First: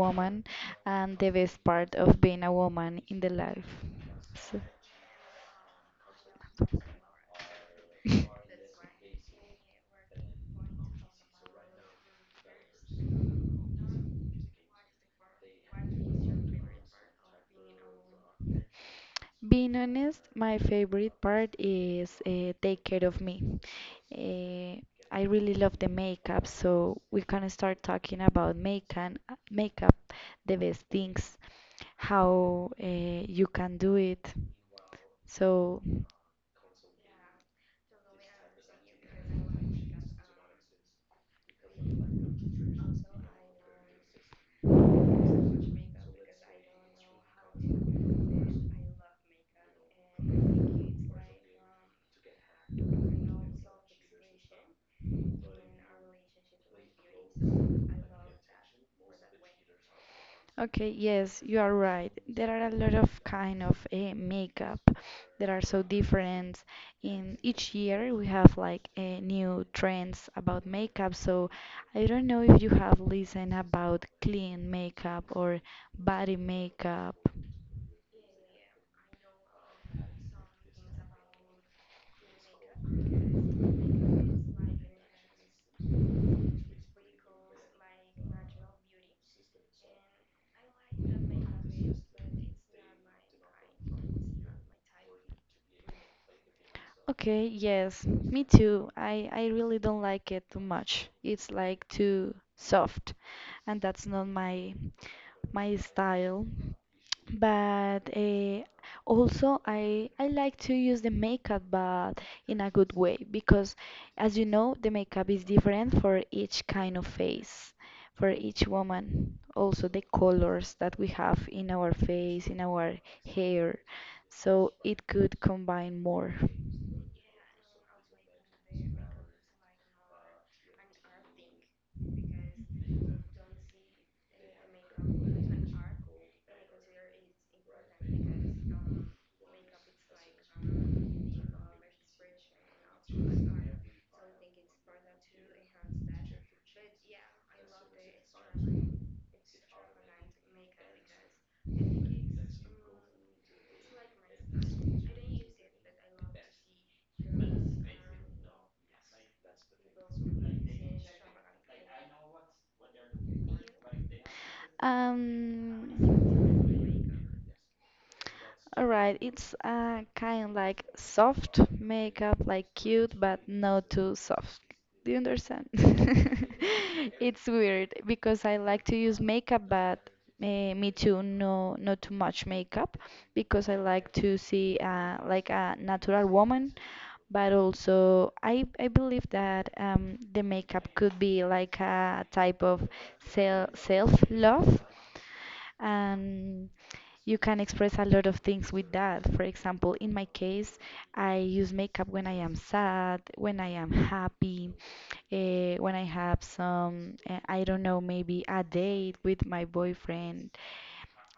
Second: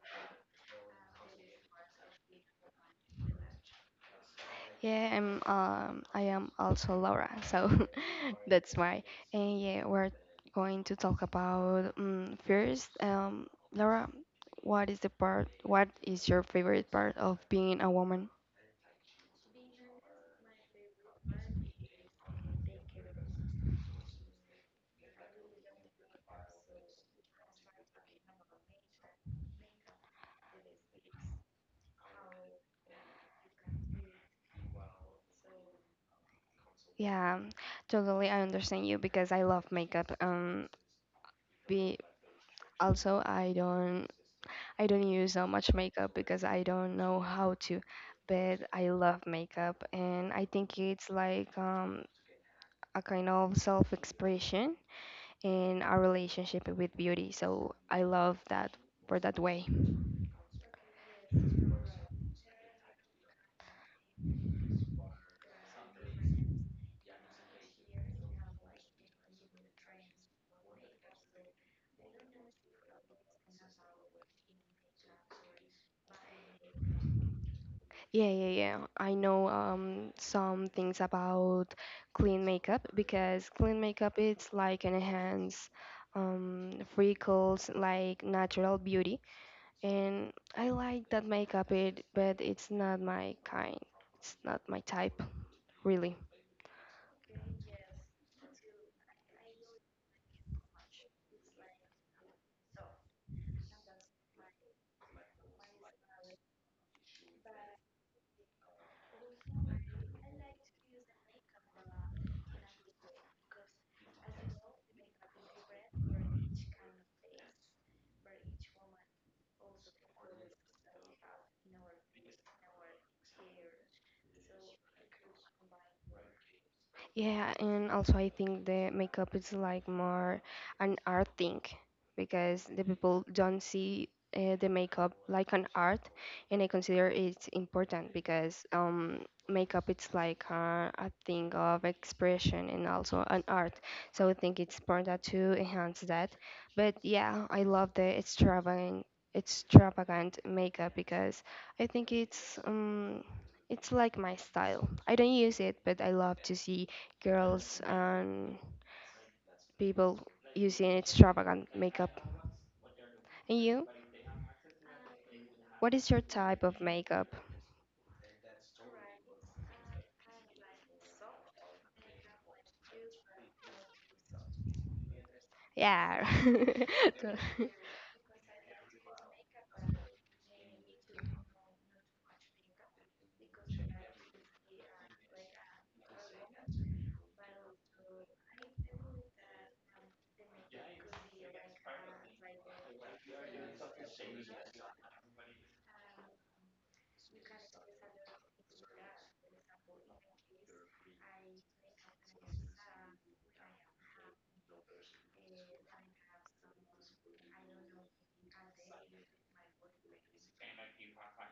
woman and the best part of being a woman in the life. So, Yeah, I am also Laura, so that's why. And yeah, we're going to talk about first Laura, what is your favorite part of being a woman? Being honest, my favorite part is take care of me. Uh, I really love the makeup, so we can start talking about makeup, makeup, the best things, how you can do it. So Yeah, totally I understand you because I love makeup. Be also I don't use so much makeup because I don't know how to, but I love makeup and I think it's like a kind of self-expression in our relationship with beauty. So I love that for that way. Okay, yes, you are right. There are a lot of kind of makeup that are so different. In each year, we have like new trends about makeup. So I don't know if you have listened about clean makeup or body makeup. Yeah, yeah, yeah. I know some things about clean makeup because clean makeup it's like an enhance freckles, like natural beauty, and I like that makeup. But it's not my kind. It's not my type, really. Okay, yes, me too. I really don't like it too much. It's like too soft, and that's not my style. But also, I like to use the makeup, but in a good way, because as you know, the makeup is different for each kind of face, for each woman. Also, the colors that we have in our face, in our hair, so it could combine more. Yeah, and also I think the makeup is like more an art thing because the people don't see the makeup like an art, and I consider it's important because makeup it's like a thing of expression and also an art. So I think it's important to enhance that. But yeah, I love the extravagant makeup because I think it's like my style. I don't use it, but I love to see girls and people using extravagant makeup. And you? What is your Um, type of makeup? Alright, it's kind like soft makeup, like cute, but not too soft. Do you understand? Yeah. To- It's weird because I like to use makeup, but me too, no, not too much makeup because I like to see like a natural woman, but also I believe that the makeup could be like a type of self love, and you can express a lot of things with that. For example, in my case, I use makeup when I am sad, when I am happy, when I have some, I don't know, maybe a date with my boyfriend.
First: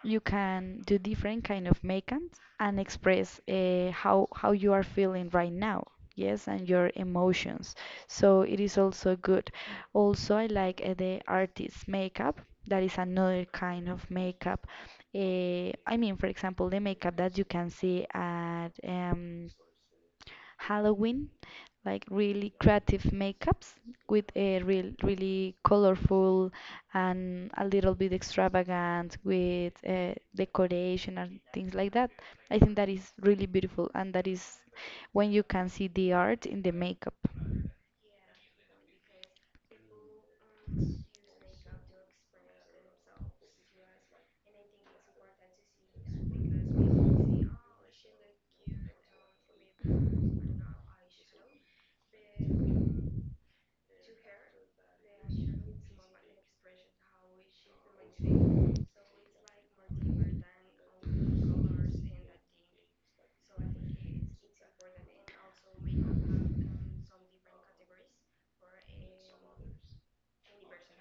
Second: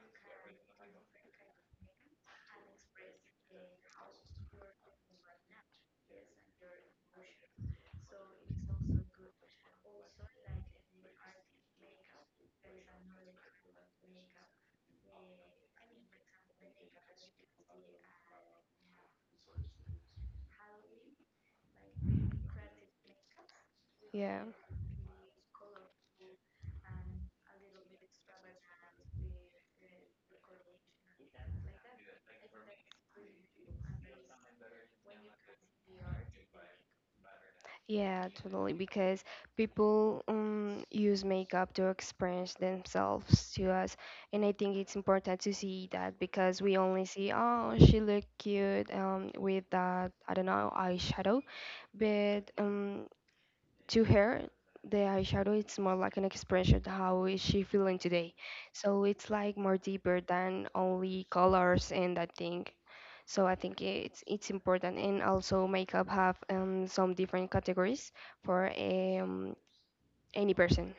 You can do different kind of makeup and express how you are feeling right now, yes, and your emotions, so it is also good. Also, I like the artist makeup. That is another kind of makeup. I mean, for example, the makeup that you can see at Halloween, like really creative makeups with Yeah. a really colorful and a little bit extravagant, with decoration and things like that. I think that is really beautiful, and that is when you can see the art in the makeup. Yeah, totally. Because people use makeup to express themselves to us. And I think it's important to see that because we only see, oh, she looked cute with that, I don't know, eyeshadow. But to her, the eyeshadow it's more like an expression of how is she feeling today. So it's like more deeper than only colors and that thing. So I think it's important and also makeup have some different categories for any person.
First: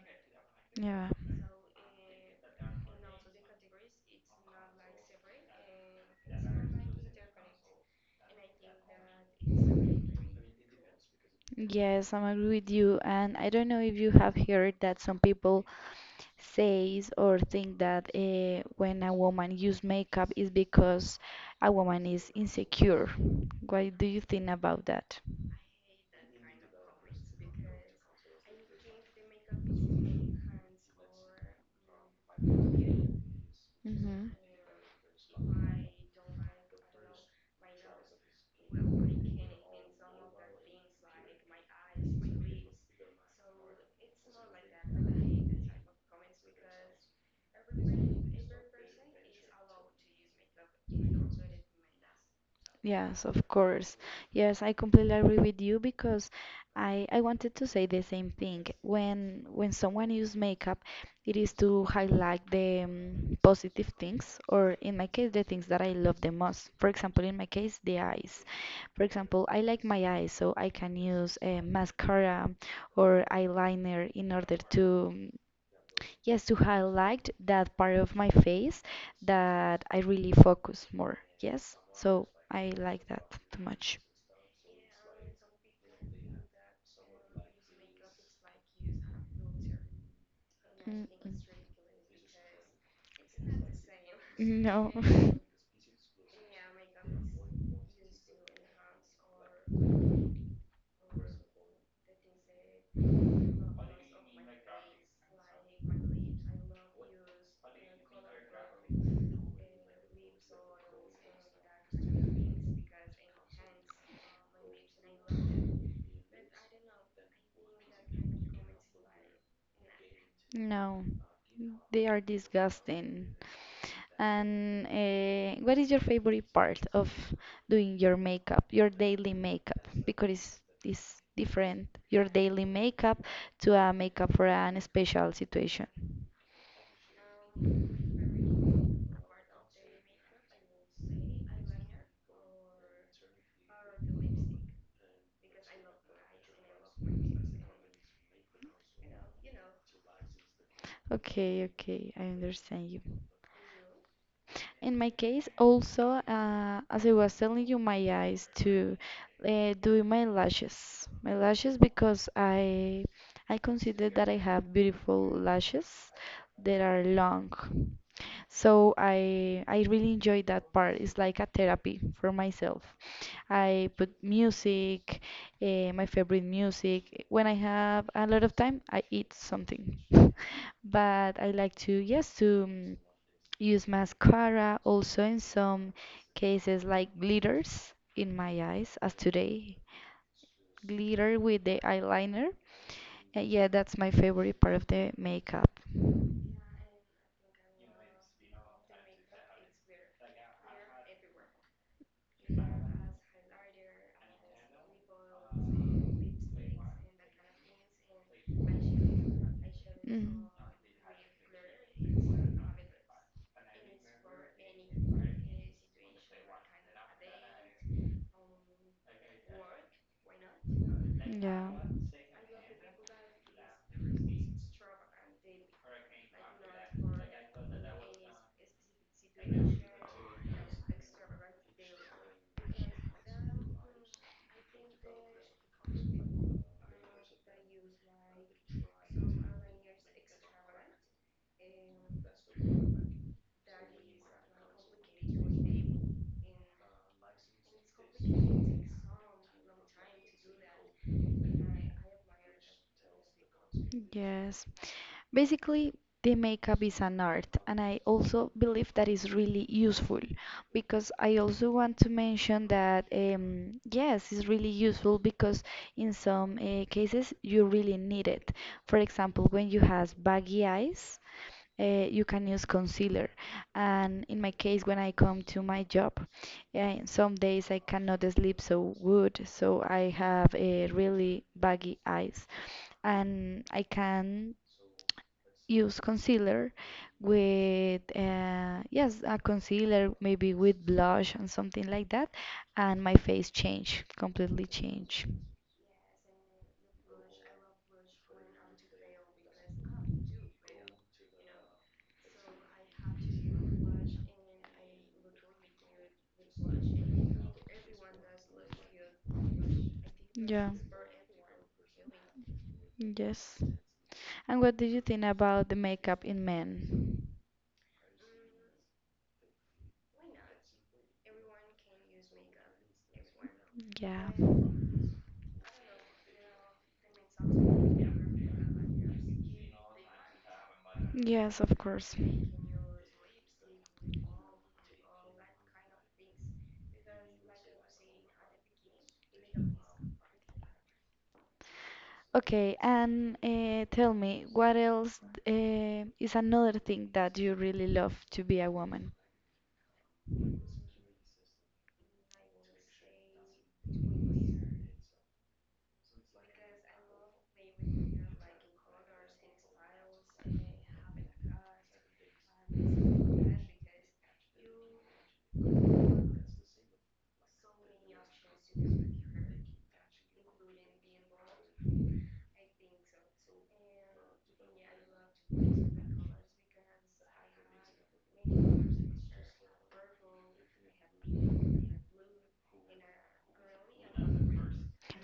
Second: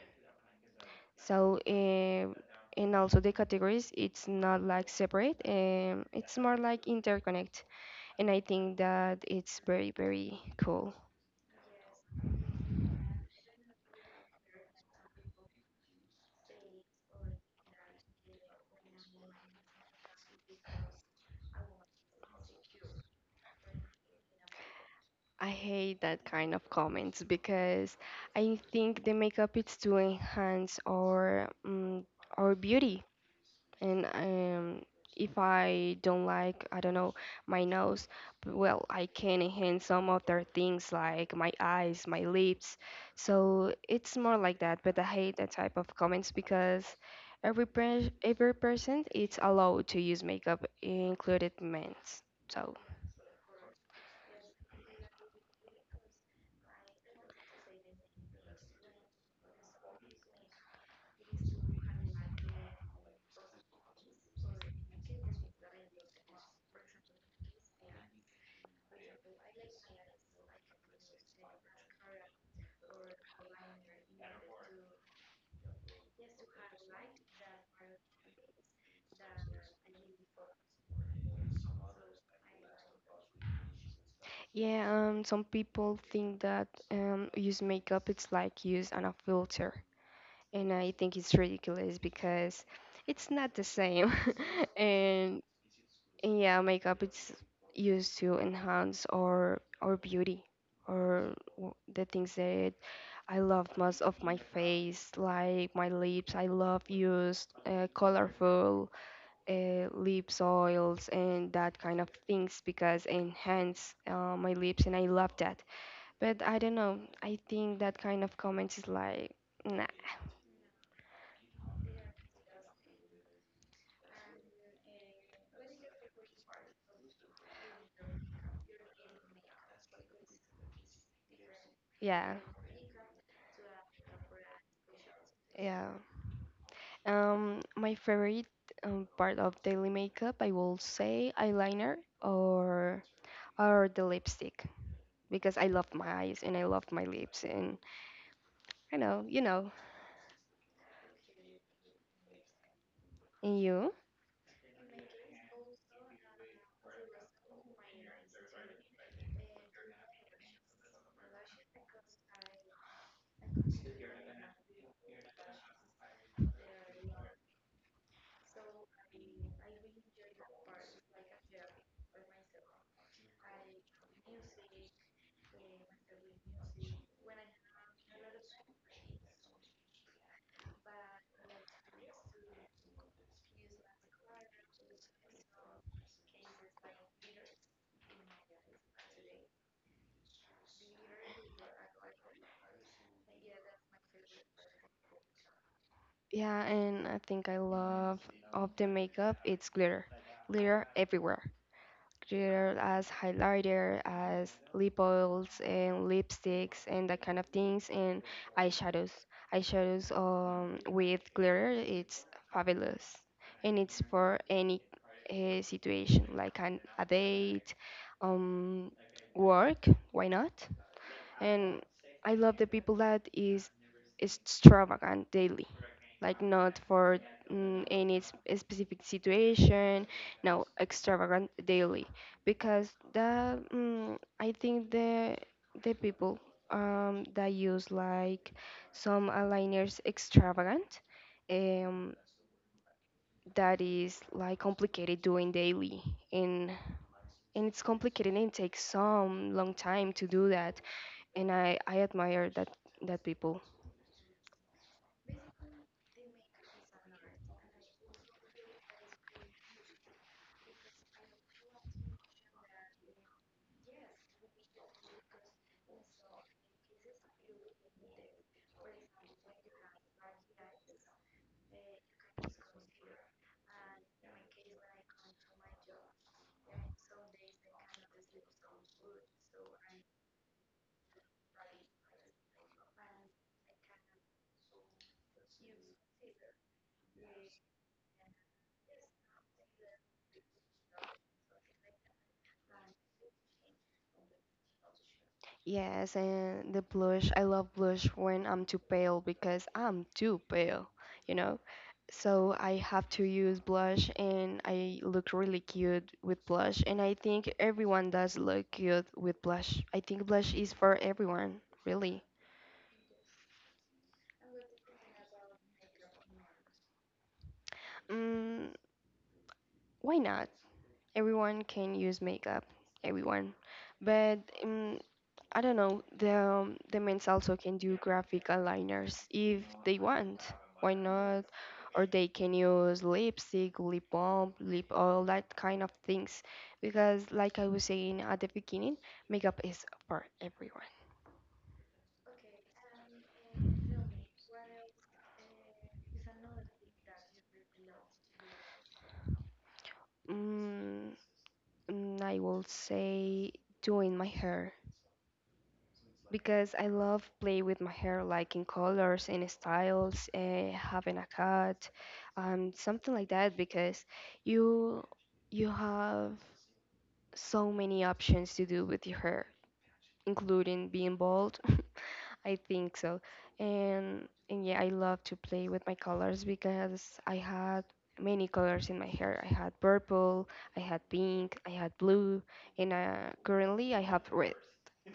Yeah. So and also the categories it's not like separate. It's more like interconnect, and I think that it's very very cool. Yes, I'm agree with you. And I don't know if you have heard that some people says or think that when a woman use makeup is because a woman is insecure. What do you think about that? I hate that kind of comments because I think the makeup is to enhance our beauty. And Hmm. If I don't like, I don't know, my nose, well, I can enhance some other things like my eyes, my lips. So it's more like that. But I hate that type of comments because every person it's allowed to use makeup, included men. So Yes, of course. Yes, I completely agree with you because I wanted to say the same thing. When someone use makeup, it is to highlight the positive things, or in my case, the things that I love the most. For example, in my case, the eyes. For example, I like my eyes, so I can use a mascara or eyeliner in order to mm, yes, to highlight that part of my face that I really focus more. Yes, so I like that too much. yeah, some people think that use makeup, it's like use on a filter. And I Mm, think mm. it's ridiculous because it's not the same. No, and, and yeah, makeup it's used to enhance our beauty or the things that I love most of my face, like my lips. I love use colorful lips oils and that kind of things because enhance my lips, and I love that. But I don't know. I think that kind of comment is like, nah. no, they are disgusting. And what is your favorite part of doing your makeup, your daily makeup? Because it's different, your Yeah, daily makeup to a makeup for an special situation. yeah. My favorite part of daily makeup, I will say eyeliner or the lipstick because I love my eyes and I love my lips and I know, Okay, okay, I understand you. and you. In my case, also, as I was telling you, my eyes to do my lashes, because I consider that I have beautiful lashes that are long. So I really enjoy that part. It's like a therapy for myself. I put music, my favorite music. When I have a lot of time, I eat something. But I like to, use mascara also in some cases, like glitters in my eyes as today. Glitter with the eyeliner. Yeah, that's my favorite part of the makeup. Yeah, and I think I love of the makeup, it's glitter. Glitter everywhere. Glitter as highlighter, as lip oils and lipsticks and that kind of things and eyeshadows. Eyeshadows Mm, with glitter, it's fabulous. And it's for any situation, like a date, um, work, why not? yeah, And I love the people that is extravagant daily, like not for any specific situation, no, extravagant daily because I think the people that use like some aligners extravagant, um, that is like complicated doing daily, and it's complicated and it takes some long time to do that, and I admire that people. yes. Basically, the makeup is an art, and I also believe that is really useful, because I also want to mention that yes, it's really useful because in some cases you really need it. For example, when you have baggy eyes, you can use concealer. And in my case, when I come to my job, yeah, some days I cannot sleep so good, so I have a really baggy eyes, and I can use concealer with yes, a concealer maybe with blush and something like that, and my face change completely change. Yes, and the blush, I love blush when I'm too pale because I'm too pale, you know? So I have to use blush and I look really cute with blush. And I think everyone does look cute with blush. I think blush Yeah, is for everyone, really. yes. And what do you think about the makeup in men? Mm, why not? Everyone can use makeup, everyone. Yeah. But I don't know. The men's also can do graphic aligners if they want. Why not? Yes, of Or course. they can use lipstick, lip balm, lip all that kind of things. Because like I was saying at the beginning, makeup is for everyone. Okay, and tell me, what else is another thing that you really love to be a woman? Mm, I will say doing my hair, because I love play with my hair, like in colors in styles, having a cut, something like that. Because you you have so many options to do with your hair, including being bald. I think so, and yeah, I love to play with my colors because I had many colors in my hair. I had purple, I had pink, I had blue, and currently I have red.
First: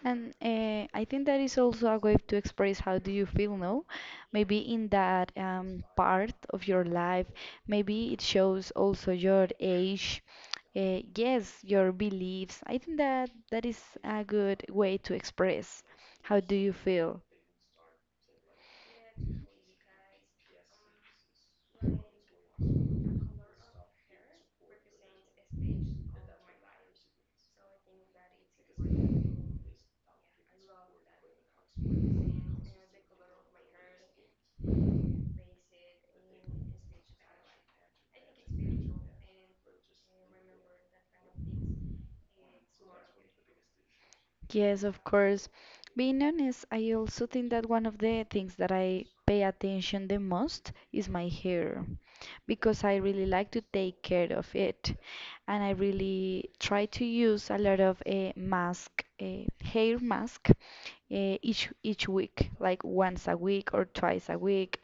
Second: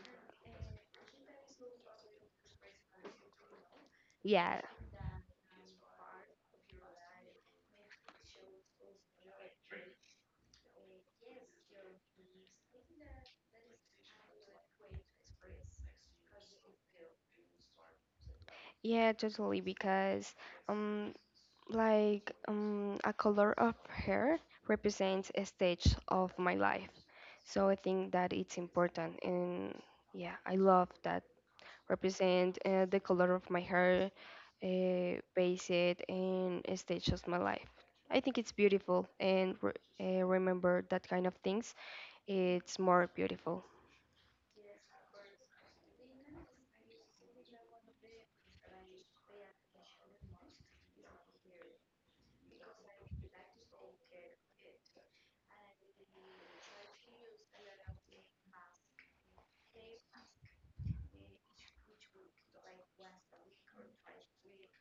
And I think that is also a way to express how do you feel, no? Maybe Yeah, in that part of your life, maybe it shows also your age, yes, your beliefs. I think that is a good way to express how do you feel. yeah, totally because. Um, Like a color of hair represents a stage of my life. So I think that it's important. And yeah, I love that represent the color of my hair, base it in a stage of my life. I think it's beautiful. And remember that kind of things, it's more beautiful. Yes, of course. Being honest, I also think that one of the things that I pay attention the most is my hair, because I really like to take care of it. And I really try to use a lot of a mask, a hair mask uh, each week, like once a week or twice a week.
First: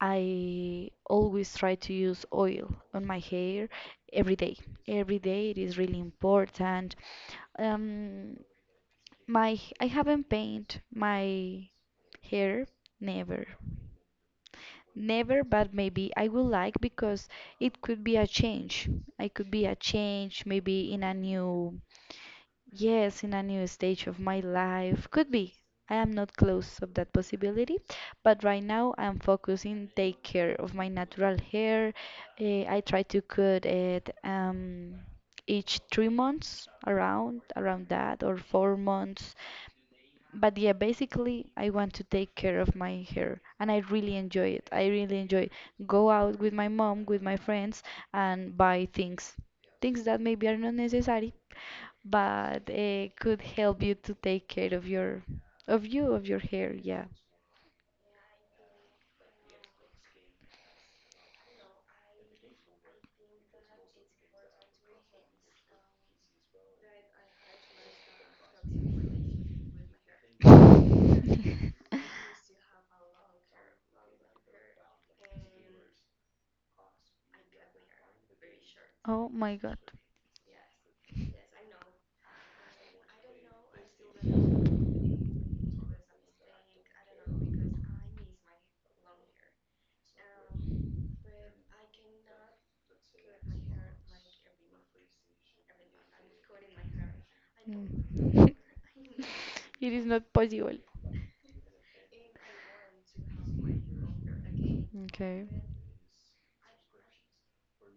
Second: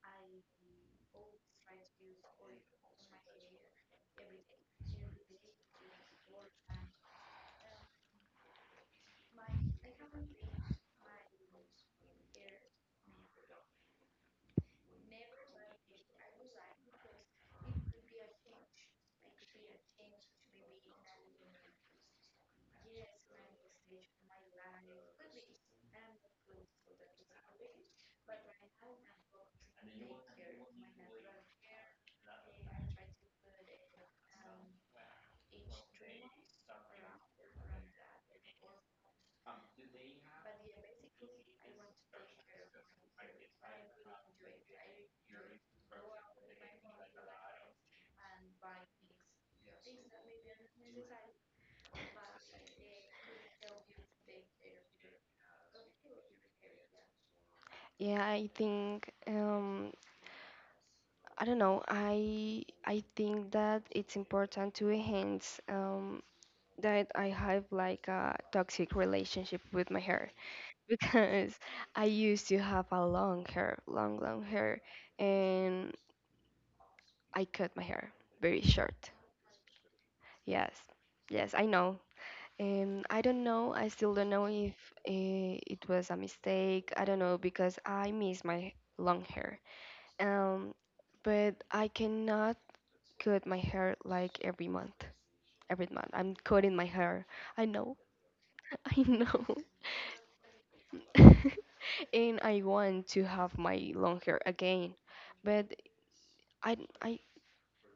I always try to use oil on my hair every day. Every day it is really important. Um, my I haven't painted my hair never. Never, but maybe I would like, because it could be a change. I could be a change maybe in a new, yes, in a new stage of my life. Could be. I am not close of that possibility, but right now I'm focusing take care of my natural hair. I try to cut it each 3 months, around that, or 4 months. But yeah, basically, I want to take care of my hair, and I really enjoy it. I really enjoy go out with my mom, with my friends, and buy things, things that maybe are not necessary, but could help you to take care of your, of you, of your hair. Yeah. Yeah, I think I don't know. I think that it's important to enhance. That I have like a toxic relationship with my hair because I used to have a long hair, long, long hair, and I cut my hair very short. Oh my God. Yes, yes, I know. And I don't know, I still don't know if it was a mistake. I don't know because I miss my long hair. Um, but I cannot cut my hair like every month. Every month, I'm cutting my hair. I know, Mm. I know. It is not possible. And I want to have my long hair again, Okay. but I I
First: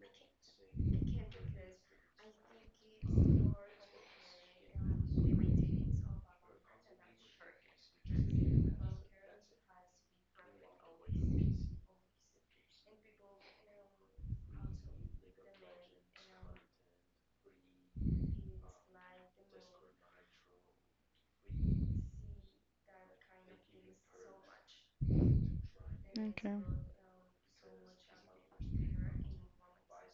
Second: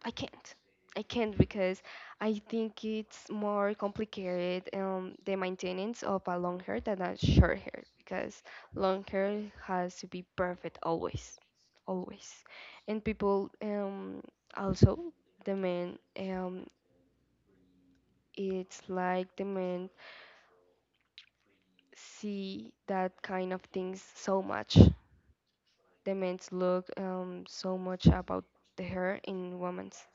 I can't. I can't because I think it's more complicated the maintenance of a long hair than a short hair because long hair has to be perfect always, always, and people also the men it's like the men see that kind of things so much, the men's Okay. look so much about the hair in women's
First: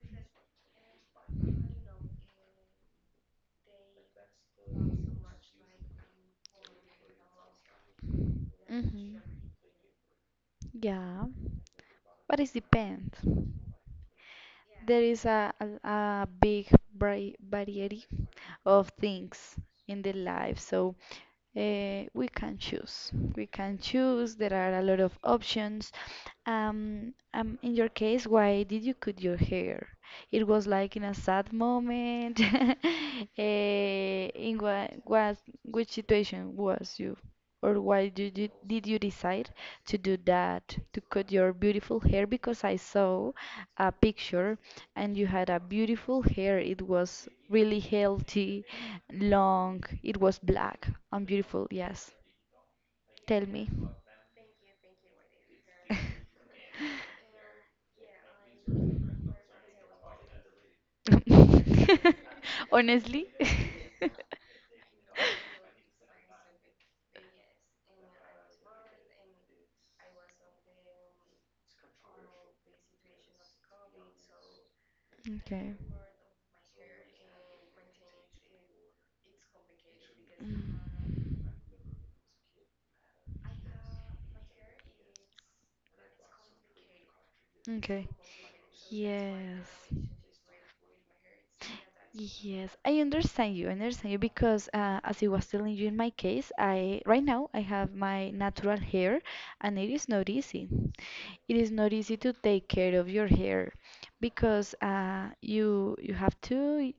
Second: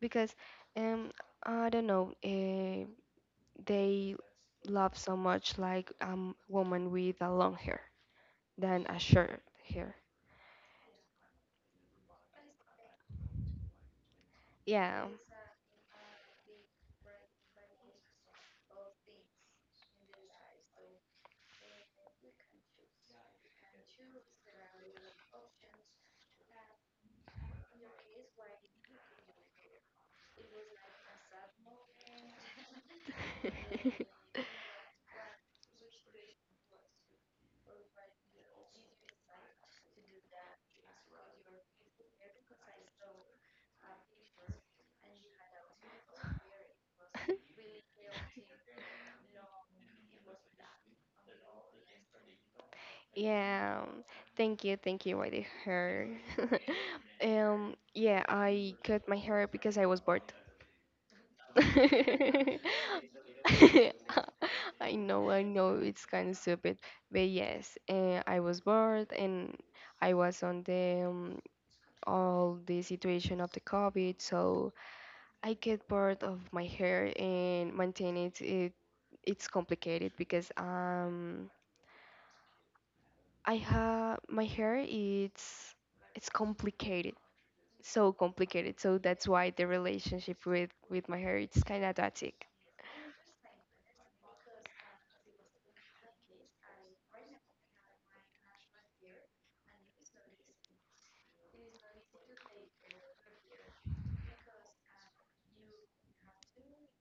because um, I don't know, they love so much like woman with a long hair than a Hmm. short hair. Yeah, but it depends. There Yeah, is a, big variety of things in the life. So we can choose. We can choose. There are a lot of options. In your case, why did you cut your hair? It was like in a sad moment. In which situation was you, or why did you decide to do that, to cut your beautiful hair? Because I saw a picture and you had a beautiful hair. It was really healthy. Long. It was black and beautiful, yes. Tell me. yeah. Thank you, thank you. I did hair. Yeah, I cut my hair because I was bored. Honestly? I know, it's kind of stupid, but yes, I was bored and I was on the all the situation of the COVID, so I Okay. get bored of my hair and maintain it. It's complicated because Mm, I have my hair. It's okay. Complicated. So that's why the Yes. relationship with my hair it's kind of toxic. Yes. I understand you. I understand you because as I was telling you in my case, I right now I have my natural hair, and it is not easy. It is not easy to take care of your hair because you have to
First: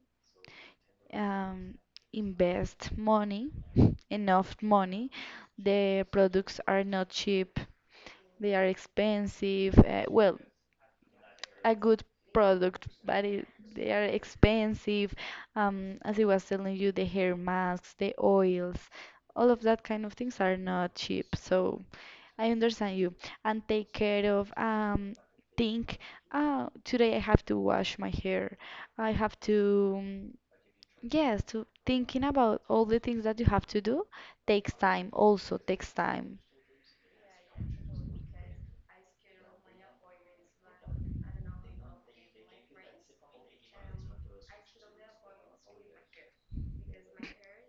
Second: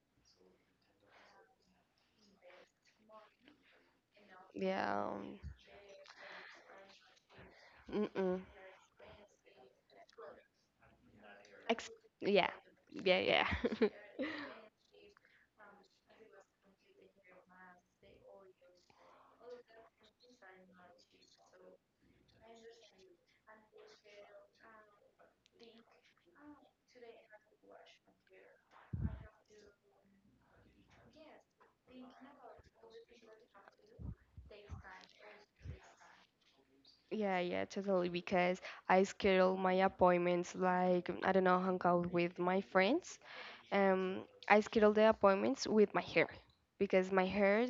um, invest money, enough Yeah. money. The products are not cheap, Mm-mm. they are expensive. Well, a Ex- good yeah, product, yeah, but yeah. they are expensive. As I was telling you, the hair masks, the oils, all of that kind of things are not cheap. So I understand you. And take care of, think, oh, today I have to wash my hair. I have to. Yes, to thinking about all the things that you have to do takes time, also takes time. Yeah, yeah, totally. Because I schedule my appointments like I don't know, hang out with my friends. Um, I schedule the appointments with my hair because my hair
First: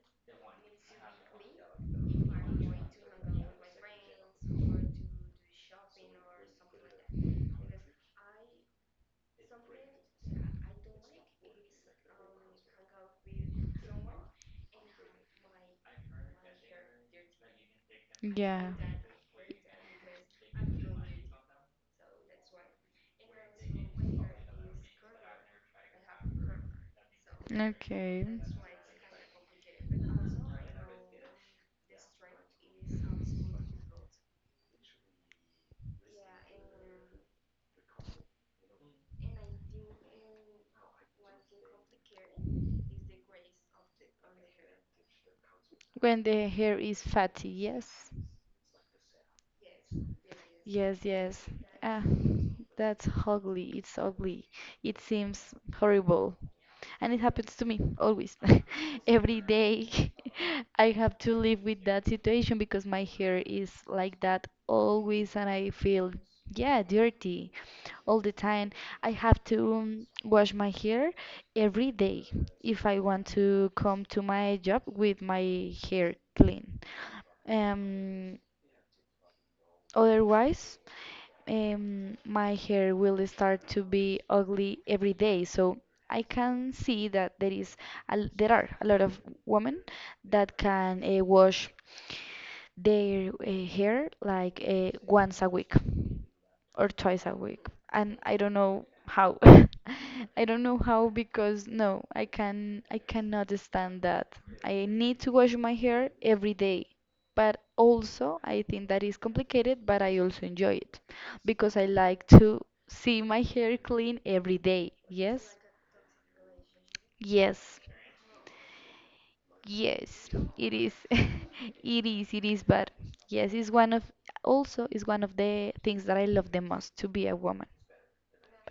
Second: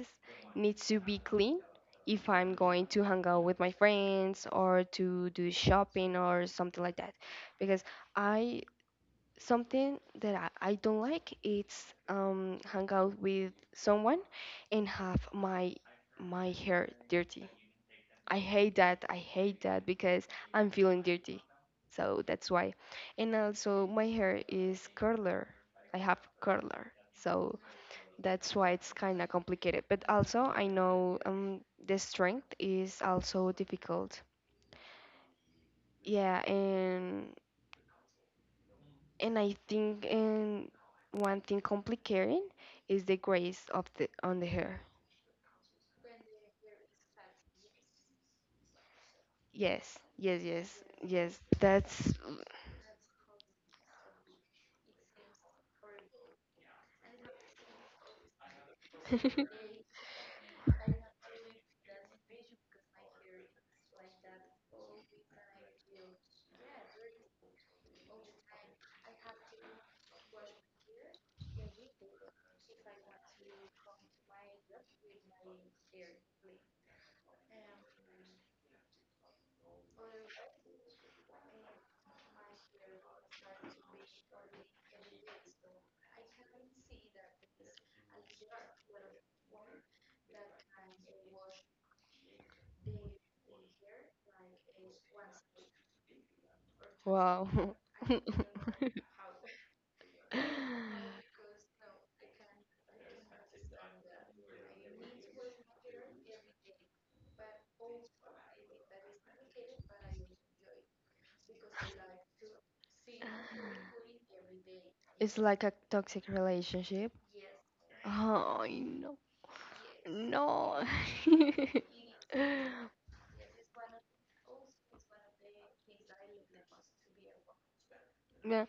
needs to be clean if I'm going to hang out with my friends or to do shopping or something like that. Because I something that I don't like it's hang out with someone and have my hair dirty. I Yeah, hate that. I hate that because I'm feeling dirty. So that's why. And also my hair is curler. I have curler. So okay. that's why it's kind of complicated. But also I know the strength is also difficult. Yeah, And I think one thing complicating is the grace of the on the hair. When the hair is fatty, yes. Yes, yes, yes, Yes, yes. yes. Ah, That's that's ugly. It's ugly. It seems horrible. And it happens to me always. Every day I have to live with that situation because my hair is like that always, and I feel, yeah, dirty. All the time. I have to wash my hair every day if I want to come to my job with my hair clean. Um, otherwise, my hair will start to be ugly every day. So I can see that there is there are a lot of women that can wash their hair like once a week or twice a wow. week. And I don't know how. I don't know how, because no, I cannot stand that. I need to wash my hair every day. But also, I think that is complicated, but I also enjoy it because I like to see my hair clean every day. It's Yes? like a toxic relationship. Yes. Oh no, Yes, it no. is. It is, but yes, it's one of, also is one of the things that I love the most to be a woman. Yeah.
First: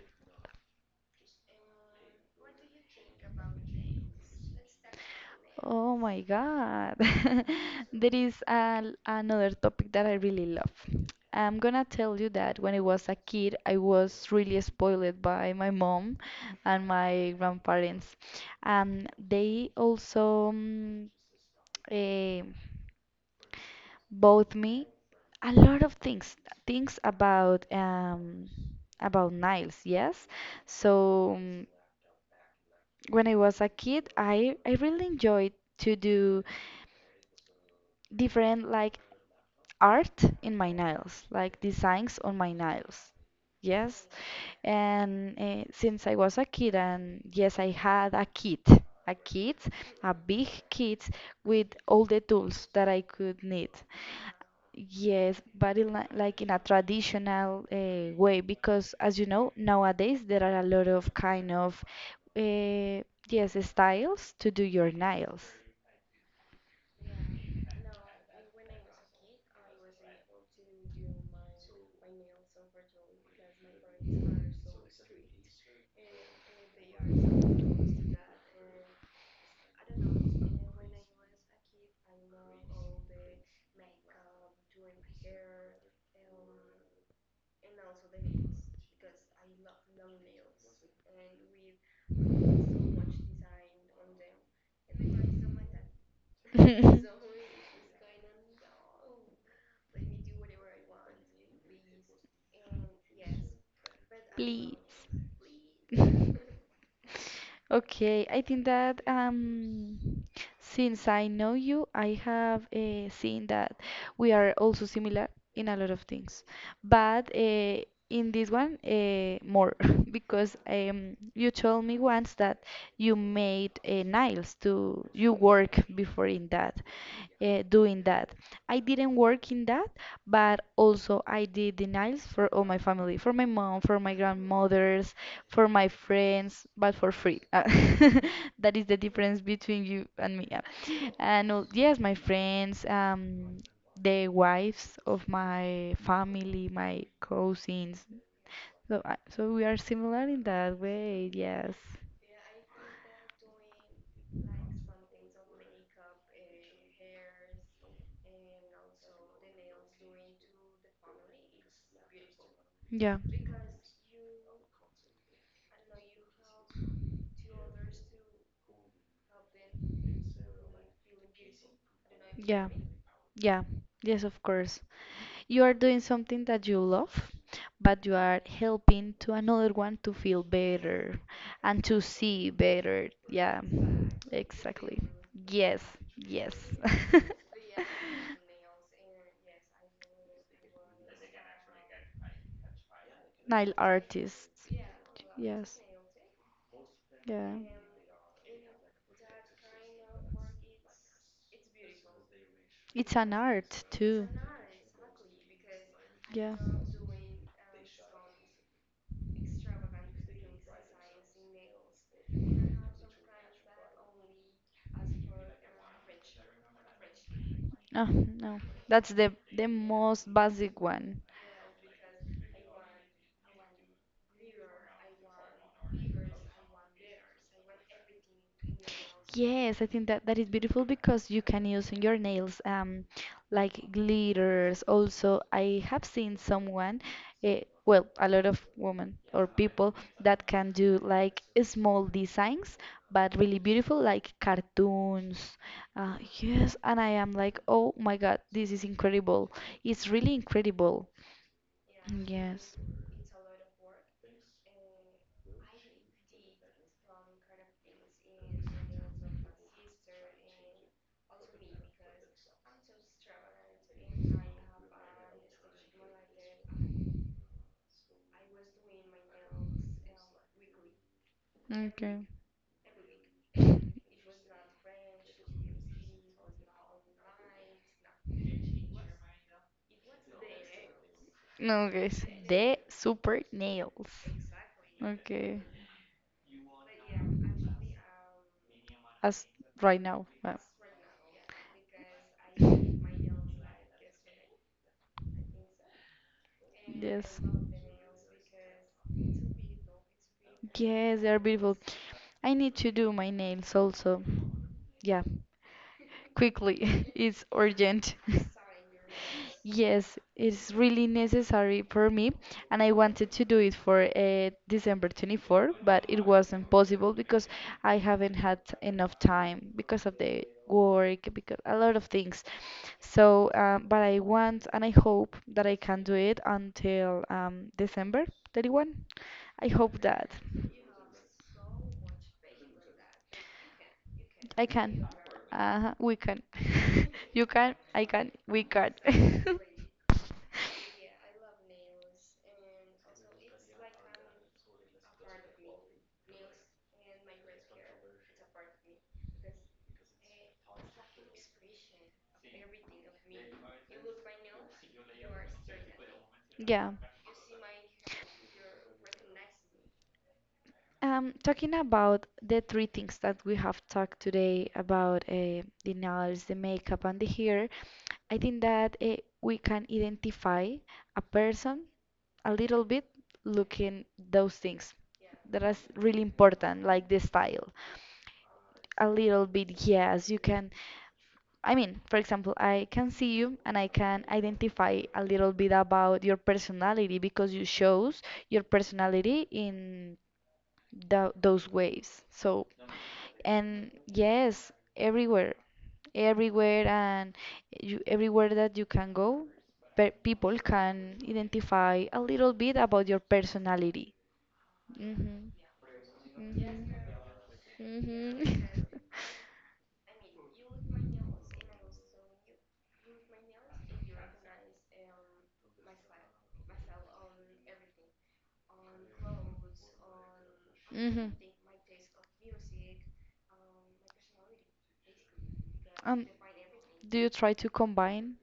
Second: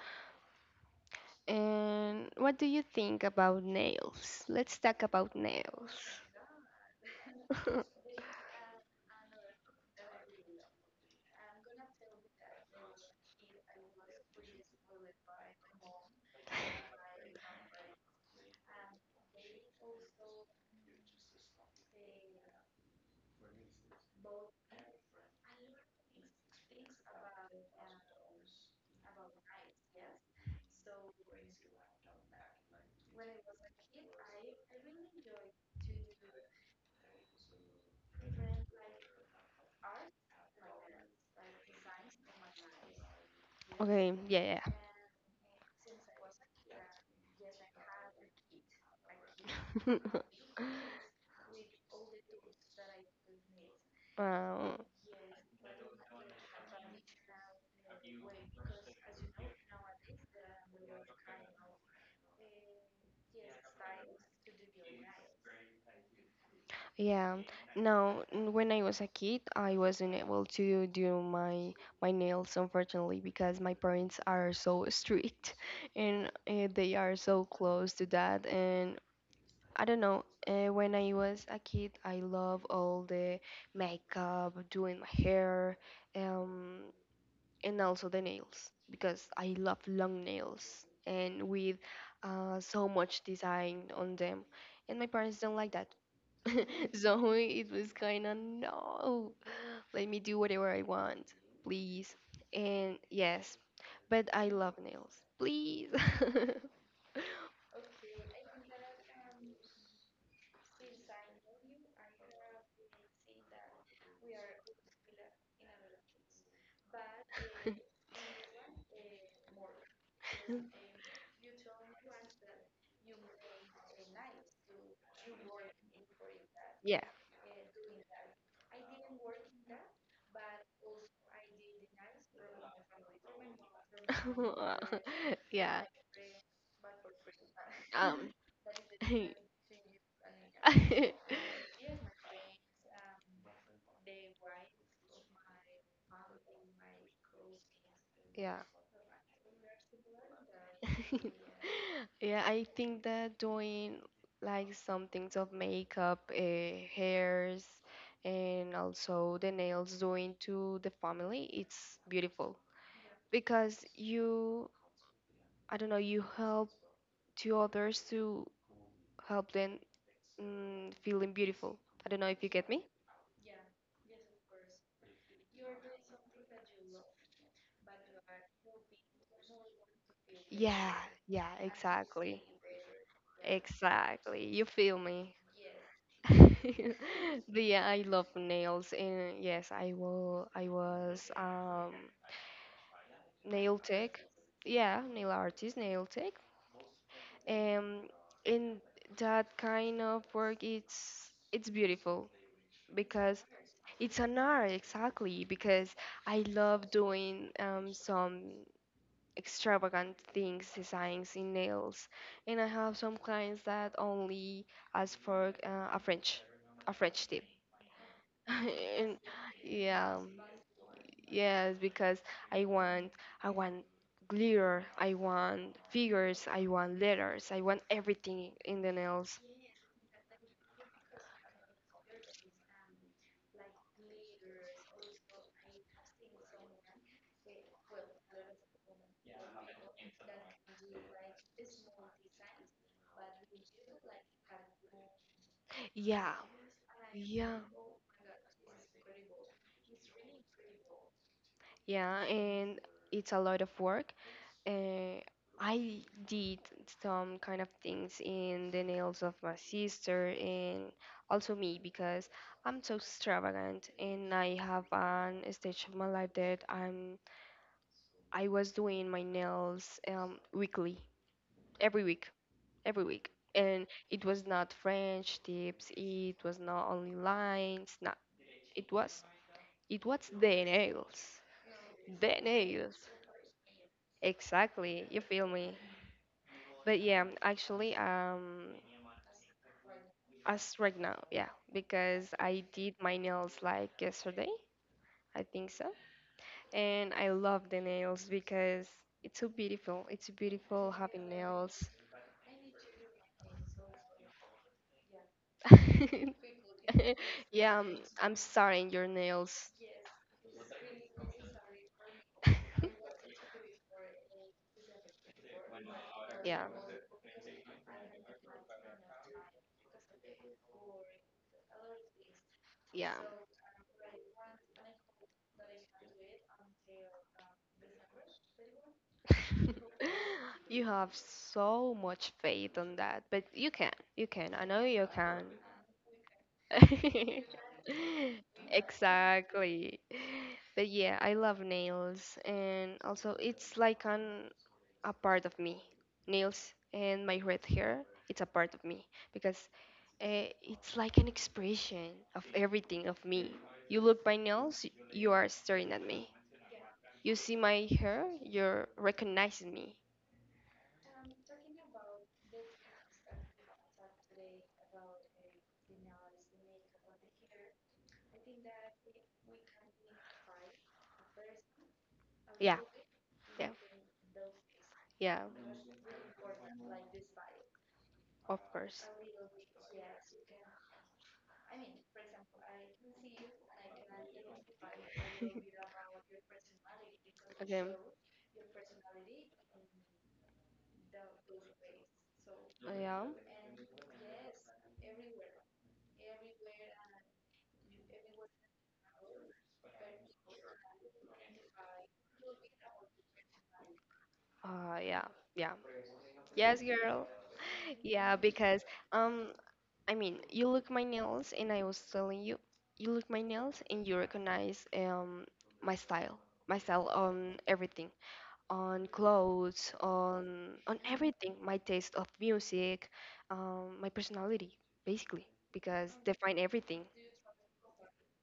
And what do you think about nails? Let's talk about nails. Oh my God. There is a, another topic that I really love. I'm gonna tell you that when I was a kid, I was really spoiled by my mom and my grandparents. And they also eh, bought me a lot of things things about um, about Niles, yes. So mm, when I was a kid, I really enjoyed to do different like art in my nails, like designs on my nails. Yes. Okay, yeah, And since I was a kid, and yes, I had a kit, a kit, yeah. a big kit with all the tools that I could need. Wow. Yes, but like in a traditional way, because as you know, nowadays there are a lot of kind of uh, yes styles to do your nails. Yeah. Now, when I was a kid, I wasn't able to do my nails, unfortunately, because my parents are so strict, and they are so close to that. And I don't know. When I was a kid, I love all the makeup, doing my hair, um, and also the nails because I love long nails and with so much design on them. And my parents don't like that. So it was kind of no, let me do whatever I want, please. And yes, but I love Please. nails, please. Okay, I think that since I know you, I have seen that we are also similar in a lot of things, but in this one, more because you told me once that you made nails to you work before in that yeah, doing that. I didn't work in that, but also I did the nails for all my family, for my mom, for my grandmothers, for yeah. my friends, but for free. Um, That is the difference between you and me, yeah. And yes, my friends, the wives of my family, my cousins. yeah. So we are similar in that way, yes. Yeah, I think that doing like some things of makeup, hairs, and also the nails doing to the family, it's beautiful Yeah, because you, I don't know, you help to others to help them, feeling beautiful. I don't know if you get yeah. me. Yeah, yes, of course. You are doing something that you love, but you are helping to another one to feel Yeah, better yeah, and to exactly. see better. Yeah, Exactly. You feel exactly. me. Yes, yes. But yeah, I love nails, and yes, I will. I was Nail nail tech. artists. Yeah, nail artist, Yes, nail tech. yeah. Um, and that kind of work, it's beautiful It's an because art it's too. an art, exactly. Because I Yeah. love doing some extravagant things, designs in nails, and I have some clients that only ask for a a French tip. Oh, no. That's And, the yeah, most basic one. yes, because I want, I want glitter, I want figures, I want letters, I want everything in the nails. Yes, I think that that is beautiful because you can use in your nails like glitters. Also, I have seen someone, well, a lot of women or people that can do like small designs, but really beautiful, like cartoons. Yeah, Yes, and I am like, yeah, oh my God, this is incredible. It's really incredible. yeah, Yes. and it's a lot of work. Uh, I did some kind of things in the nails of my sister and also me because I'm so extravagant and I have an stage of my life that I was doing my nails weekly, every Okay. week, every week. And it was not French tips, it was not only lines, No, it was it was the nails. No, guys. The The nails. super nails. Exactly, you feel Okay. me. But yeah, actually, As right now. As right now, yeah, because I did my nails like yesterday, I think so. And I Yes, love the nails because it's so beautiful. It's so beautiful yes, they having are beautiful. nails. I need to do my nails also. Yeah, quickly. It's Yeah, urgent. I'm sorry. Your nails. Yes, it's really necessary for me, and I wanted to do it for December 24, but it wasn't Yeah, possible because I haven't had enough time because of the work, because a lot of things. yeah. So, but I want, and I hope that I can do it until December 31st. I hope that. You have so much faith on that, but you can. I I know can. you can. We can. You can, I can, we can. Exactly. But yeah, I love nails and also it's like an a part of me. Nails and my red hair, it's a part of me because it's like an expression of everything of me. You look my nails, you are staring at me. Yeah. You see my hair, you're recognizing me. Talking about the three things that we have talked today about the nails, the makeup, and the hair, I think that we can identify a person a Yeah, little bit yeah, looking those things, yeah, that is really important, like the style. of course. A little bit, yes, you can. I mean, for example, I can see you and I can identify a little bit about your personality because you Okay. shows your personality in those waves. So, Yeah. and yes, everywhere, everywhere and you, everywhere that you can go, pe people can identify a little bit about your personality. Yeah. Mhm. Yeah. Yes, Mhm. girl. Yeah, because Mhm. um, I mean, you look my nails, and I was telling you, you look my nails, and you recognize my style, my style on everything, on clothes, on Mhm. everything, my taste of music, my personality, basically, because Um, define everything. do you try to combine?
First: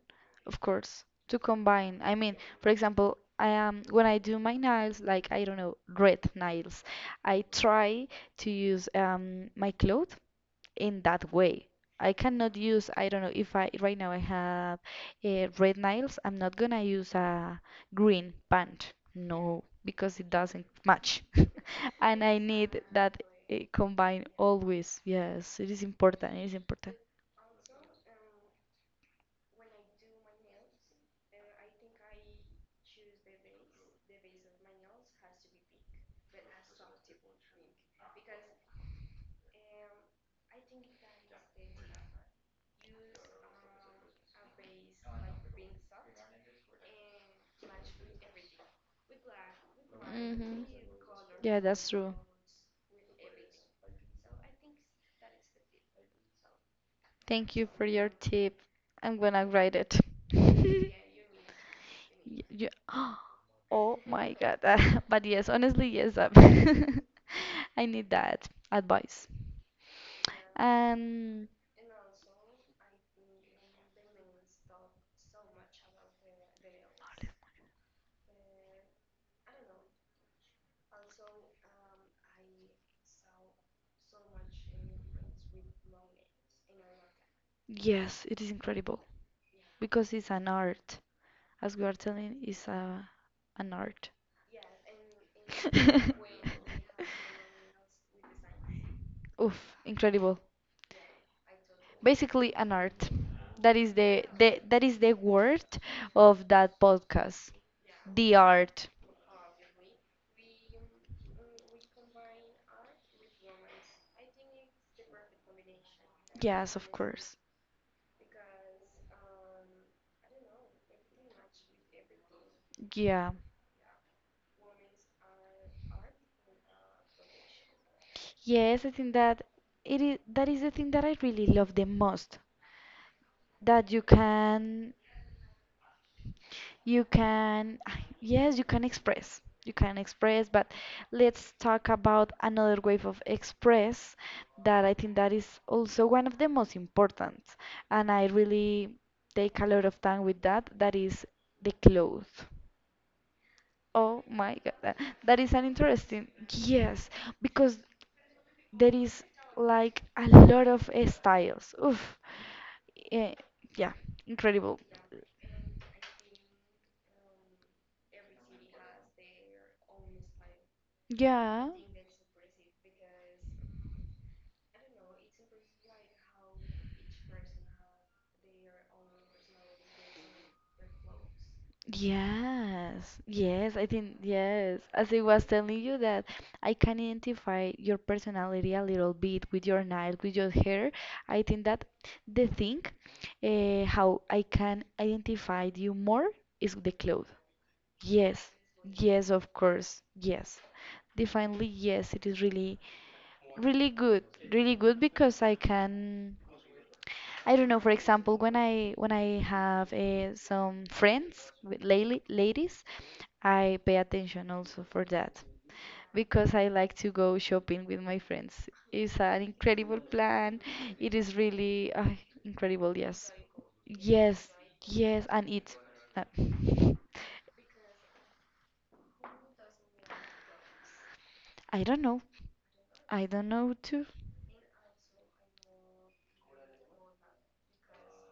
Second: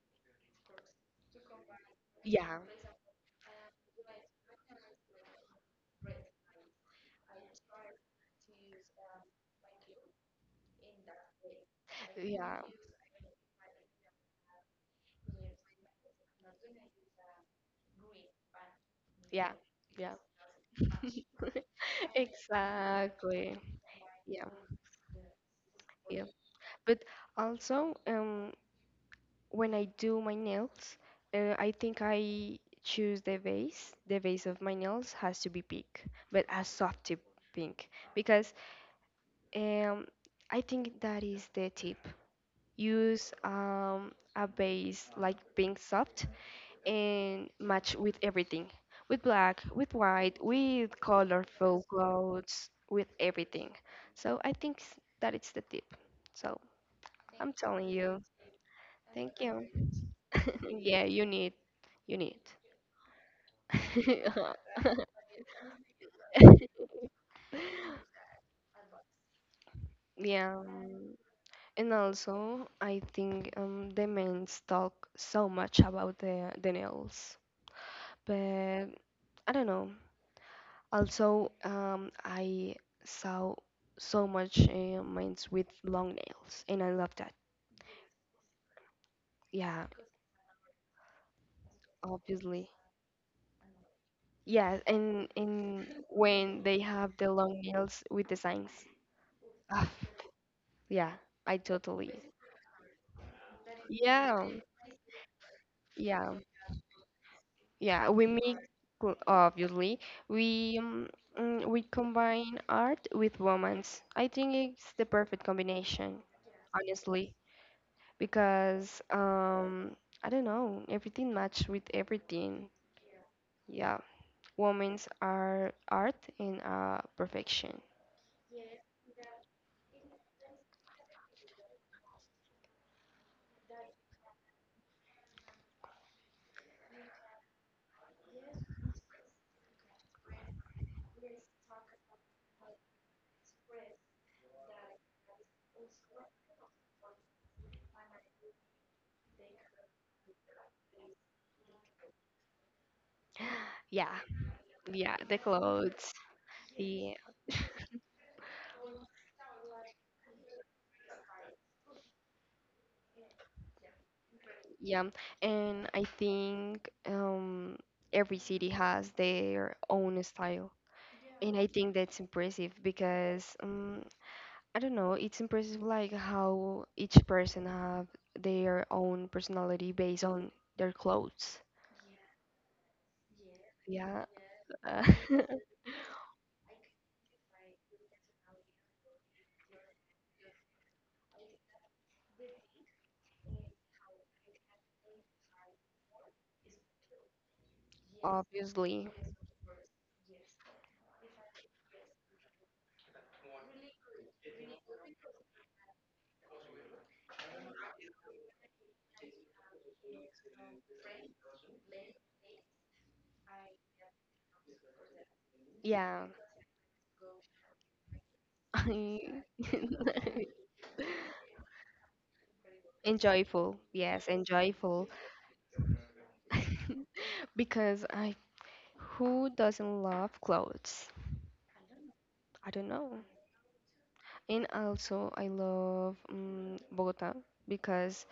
Of course, to combine. I mean, Yeah. for example, I am when I do my nails, like I don't know, red nails, I try to use my cloth in that way. I cannot Yeah. use, I don't know, if I right now I have red nails, I'm not gonna use a green pant. Yeah. No, Yeah. because it doesn't match. And I need that Exactly. combine Yeah, always. Yes, it is yeah. important. It is important. But also, when I do my nails, I think I choose the base. The base of my nails has to be pink, but a soft tip pink because um, I think that is the tip. Use a base like pink soft and match with everything with black, with white, Hmm. with Yeah, that's colorful true. clothes, with everything. So I think that it's the tip. So Thank I'm you for telling your you, tip. I'm gonna thank write you. it. Yeah, you Y- need. you- oh my God. But yes, honestly, yes. Um, I need that advice. Yeah, And and also I think the men talk so much about the nails, but I don't know. Also, I saw so much mines with long nails, and I love that. yes, it is incredible Yeah, because it's an art. As we are telling, it's obviously. a an art. Yeah, and when they have the long nails with the signs. Oof, Ah, incredible. yeah, I totally. Basically, an art. That is Yeah, the that is the word yeah, of that podcast. yeah. We The make art. Obviously we we combine art with romance. I think it's the perfect combination, Yes, of right honestly. course. Because I don't know, everything matched with everything. Yeah. Yeah, women's are art and perfection. Yes, I think that it is that is the thing that I really love the most. That you can. You can, yes, you can express. You can express, but let's talk about another way of express that I think that is also one of the most important. And I really take a lot of time with that. That is the clothes. Yeah, Oh my God, yeah, that the is an clothes. interesting, yes, Yeah, because there is like a lot of styles. Oof, eh, yeah, incredible. yeah, and I think every city has their own style. And Yeah. I think that's impressive because I don't know, it's impressive like how each person have their own personality based on their clothes. Yes, yes, I think, Yeah, yes. Uh, As I was telling you that I can identify your personality a little bit with your nails, with your hair. I think that the thing how I can identify you more is the clothes. Yes, obviously, yes, of course, yes. Definitely, yes, it is really, really good, really good because I can. I don't know. For example, when I have some friends with lady, ladies, I pay attention also for that yeah. because I like to go shopping with my friends. It's an I- incredible plan. It is really incredible. Yes, enjoyful, yes, yes, enjoyful. yes, and it. Uh, Because I, who doesn't love clothes? I don't know. I don't know. I don't know too. And also, I love Bogota because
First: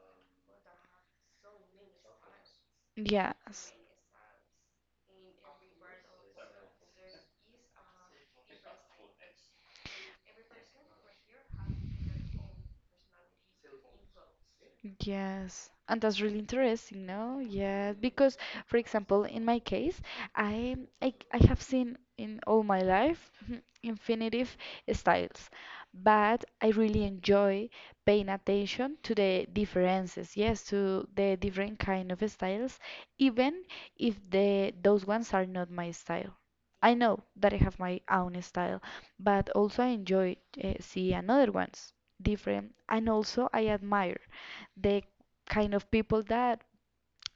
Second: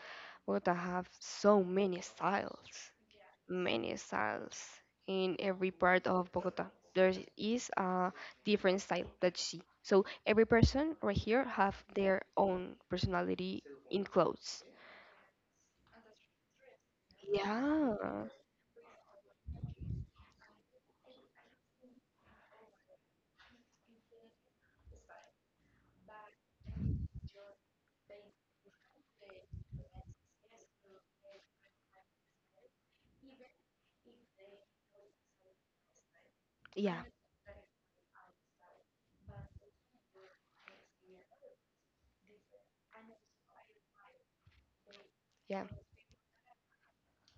Bogota have so many styles. Yes. Many styles in every part of Bogota. There is a different style that you see. So every person right here have their own personality in clothes. Yes, and that's really interesting, no? Yeah, Yeah, because for example, in my case, I have seen in all my life infinitive styles, but I really enjoy paying attention to the differences, yes, to the different kind of styles, even if the those ones are not my style. I yeah, know that I have my own style, but also I enjoy see another ones different, and also I admire the yeah, kind of people that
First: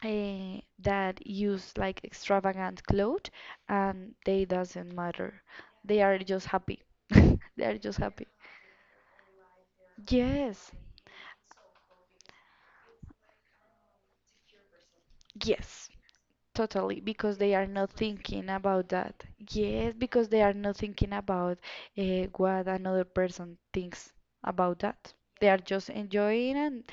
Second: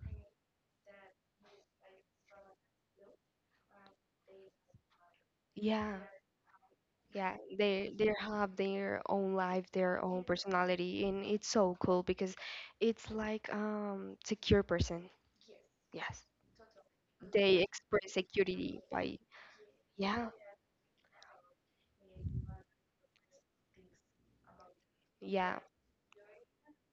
that use like extravagant clothes and they doesn't matter. yeah, They are just happy. yeah. They are just They happy. have their own life, their own Yes, personality, and it's so cool because it's like secure person. yes, Yes, totally, because they they are not express thinking security about by that. Yes, because yeah, they are not thinking about what another person thinks about that. They are yeah, just enjoying and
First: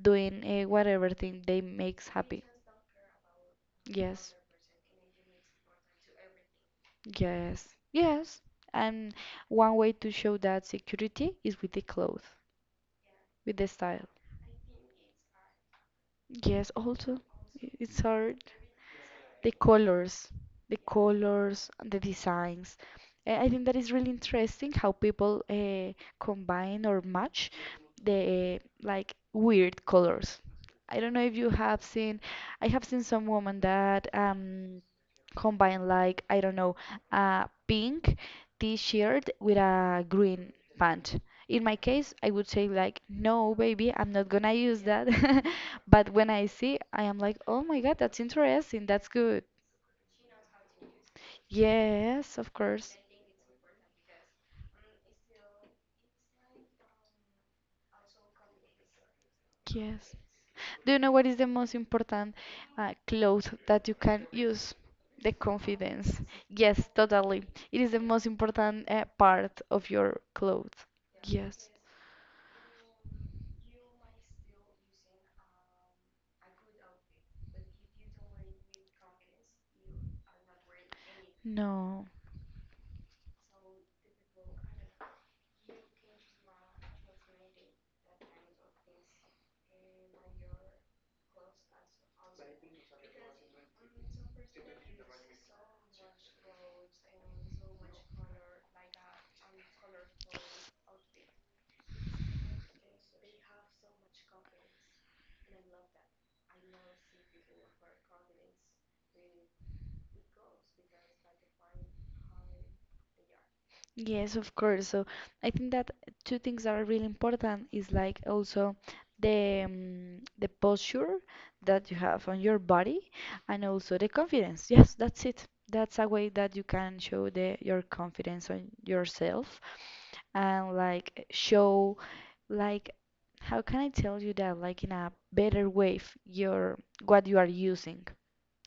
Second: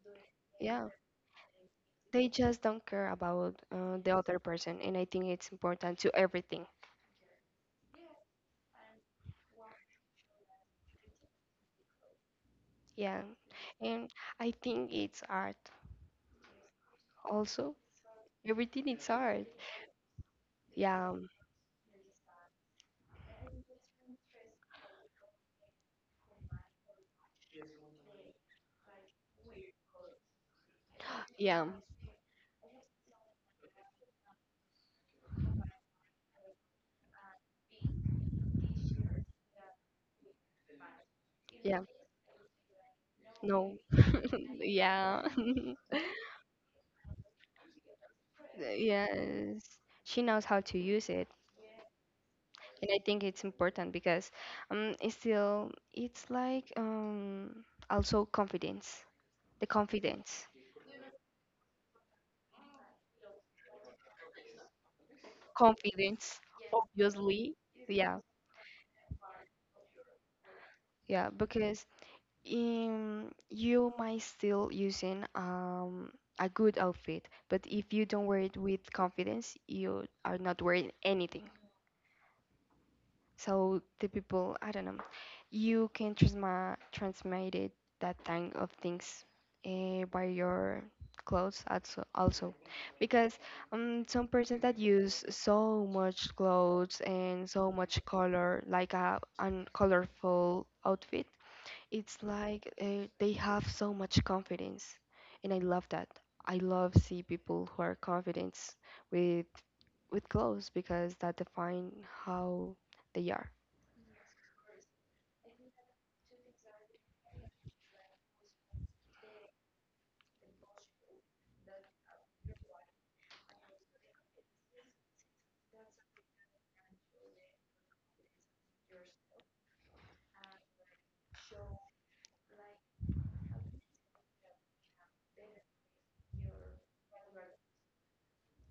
doing yeah. whatever thing they makes They happy. just don't care about the Yes. other person, and I think it's important to everything. Yes, yes. And one way to show that security is with the clothes, Yeah, with the style. and I think it's art Yes, also, also. it's hard. Everything is art. The colors, Yeah, the designs. I think that is really interesting how people combine or match the like weird colors. I don't know if you yeah, have seen, I have seen some woman that combine like I don't know a pink t-shirt with a green pant. In my yeah. case, I would say like, no, No, baby, I'm not gonna use that. yeah, But when I see, I am like, oh my God, that's interesting. That's good. yes. She knows how to use it, Yes, of and I course. think it's important because it's like also confidence, the Yes. confidence, Do you know what is the most important clothes that you can use? The confidence. confidence. Yes, totally. It is the Yeah, most important part of your clothes. yeah. Yes. Because you might still using a good outfit, but if you don't wear it with confidence, you are not wearing anything. No. So the people, I don't know, you can transma transmit it that kind of things by your clothes, also, also, because some person that use so much clothes and so much color, like a colorful outfit it's like they have so much confidence, and I love that. I love see people who are confident with clothes because that define how they are. Yes, of course. So I think that two things that are really important is like also the posture that you have on your body and also the confidence. Yes, that's it. That's a way that you can show the your confidence on yourself and like show like how can I tell you that like in a better way your what you are using,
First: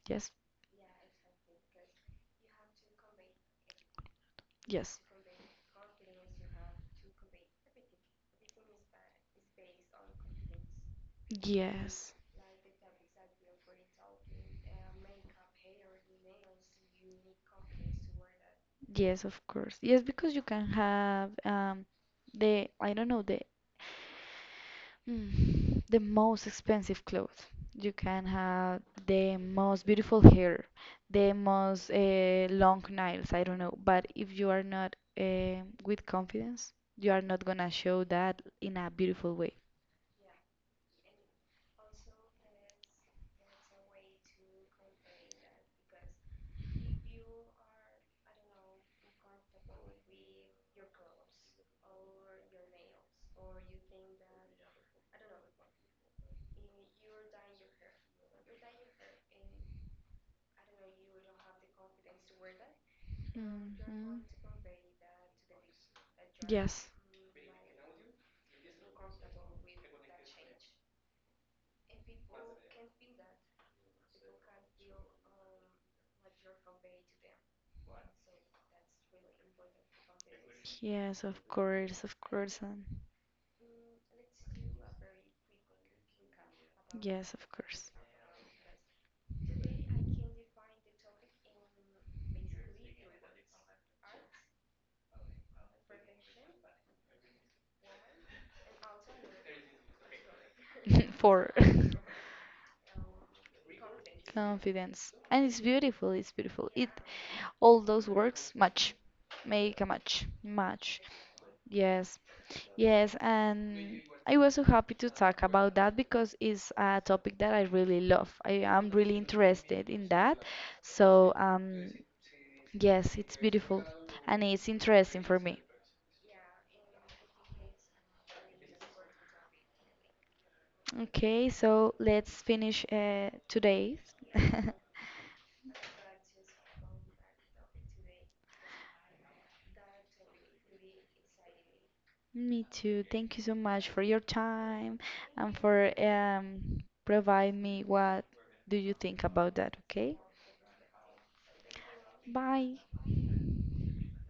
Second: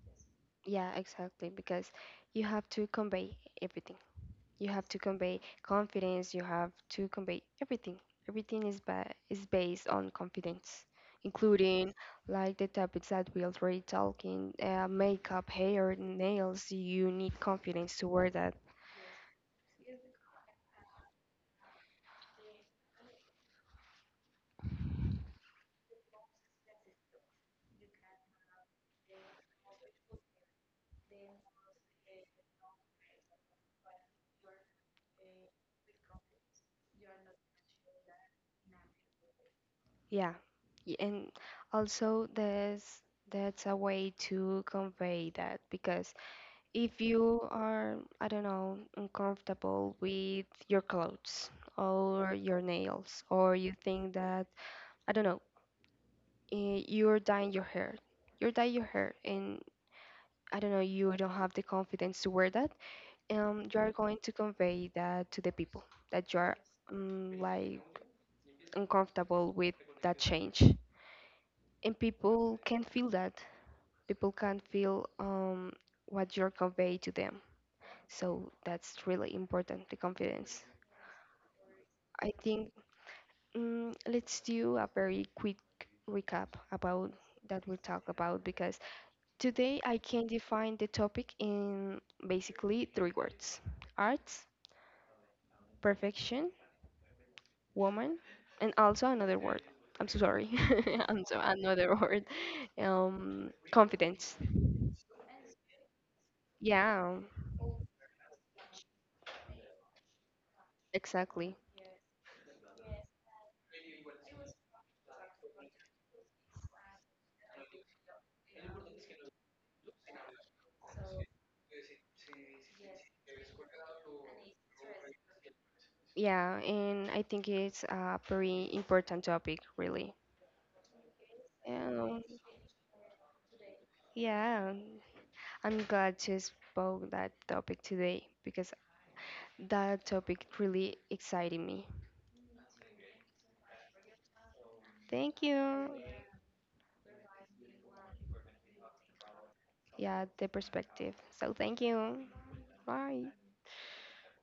yes, Yeah, exactly. Because you have to convey everything. You have to yes, convey confidence. You have to convey everything. Everything is ba is based on confidence, including yes, like the topics that we already talking, makeup, hair, nails. You need confidence to wear that. yes, of course, yes, because you can have the I don't know the the most expensive clothes, you can have the most beautiful hair, the most long nails, I don't know, but if you are not with confidence, you are not gonna show that in a beautiful way. Yeah, and also there's that's a way to convey that because if you are, I don't know, uncomfortable with your clothes or your nails, or you think that, I don't know, you're dyeing your hair, you're dyeing your hair, and I don't know, you don't have the confidence to wear that, you are Mhm. going to convey that to the people that you are Yes. Like uncomfortable with that change, and people can feel that, people can feel what you're conveying to them. So that's really important, the confidence. Yes, of I course, think and let's do a very quick recap about yes, of that we course. talk about because today I can define the topic in basically three words: arts, perfection, woman, and also another word. I'm so sorry. And so For another word, confidence. confidence. And it's beautiful, it's beautiful. It Yeah, all those works match. Make a match. Match. exactly. Yes. Yes, and I was so happy to talk about that because it's a topic that I really love. I am really interested in that. So, yes, it's beautiful and it's interesting for me. Yeah, and I think it's a very important topic, really. Okay, so Um, let's finish today. yeah, I'm glad to spoke that topic today because that topic really excited me. Me too. Thank you so much for your time Thank and for you. Provide me what do you think about that, okay? Yeah, the perspective. So thank you. Bye. Bye.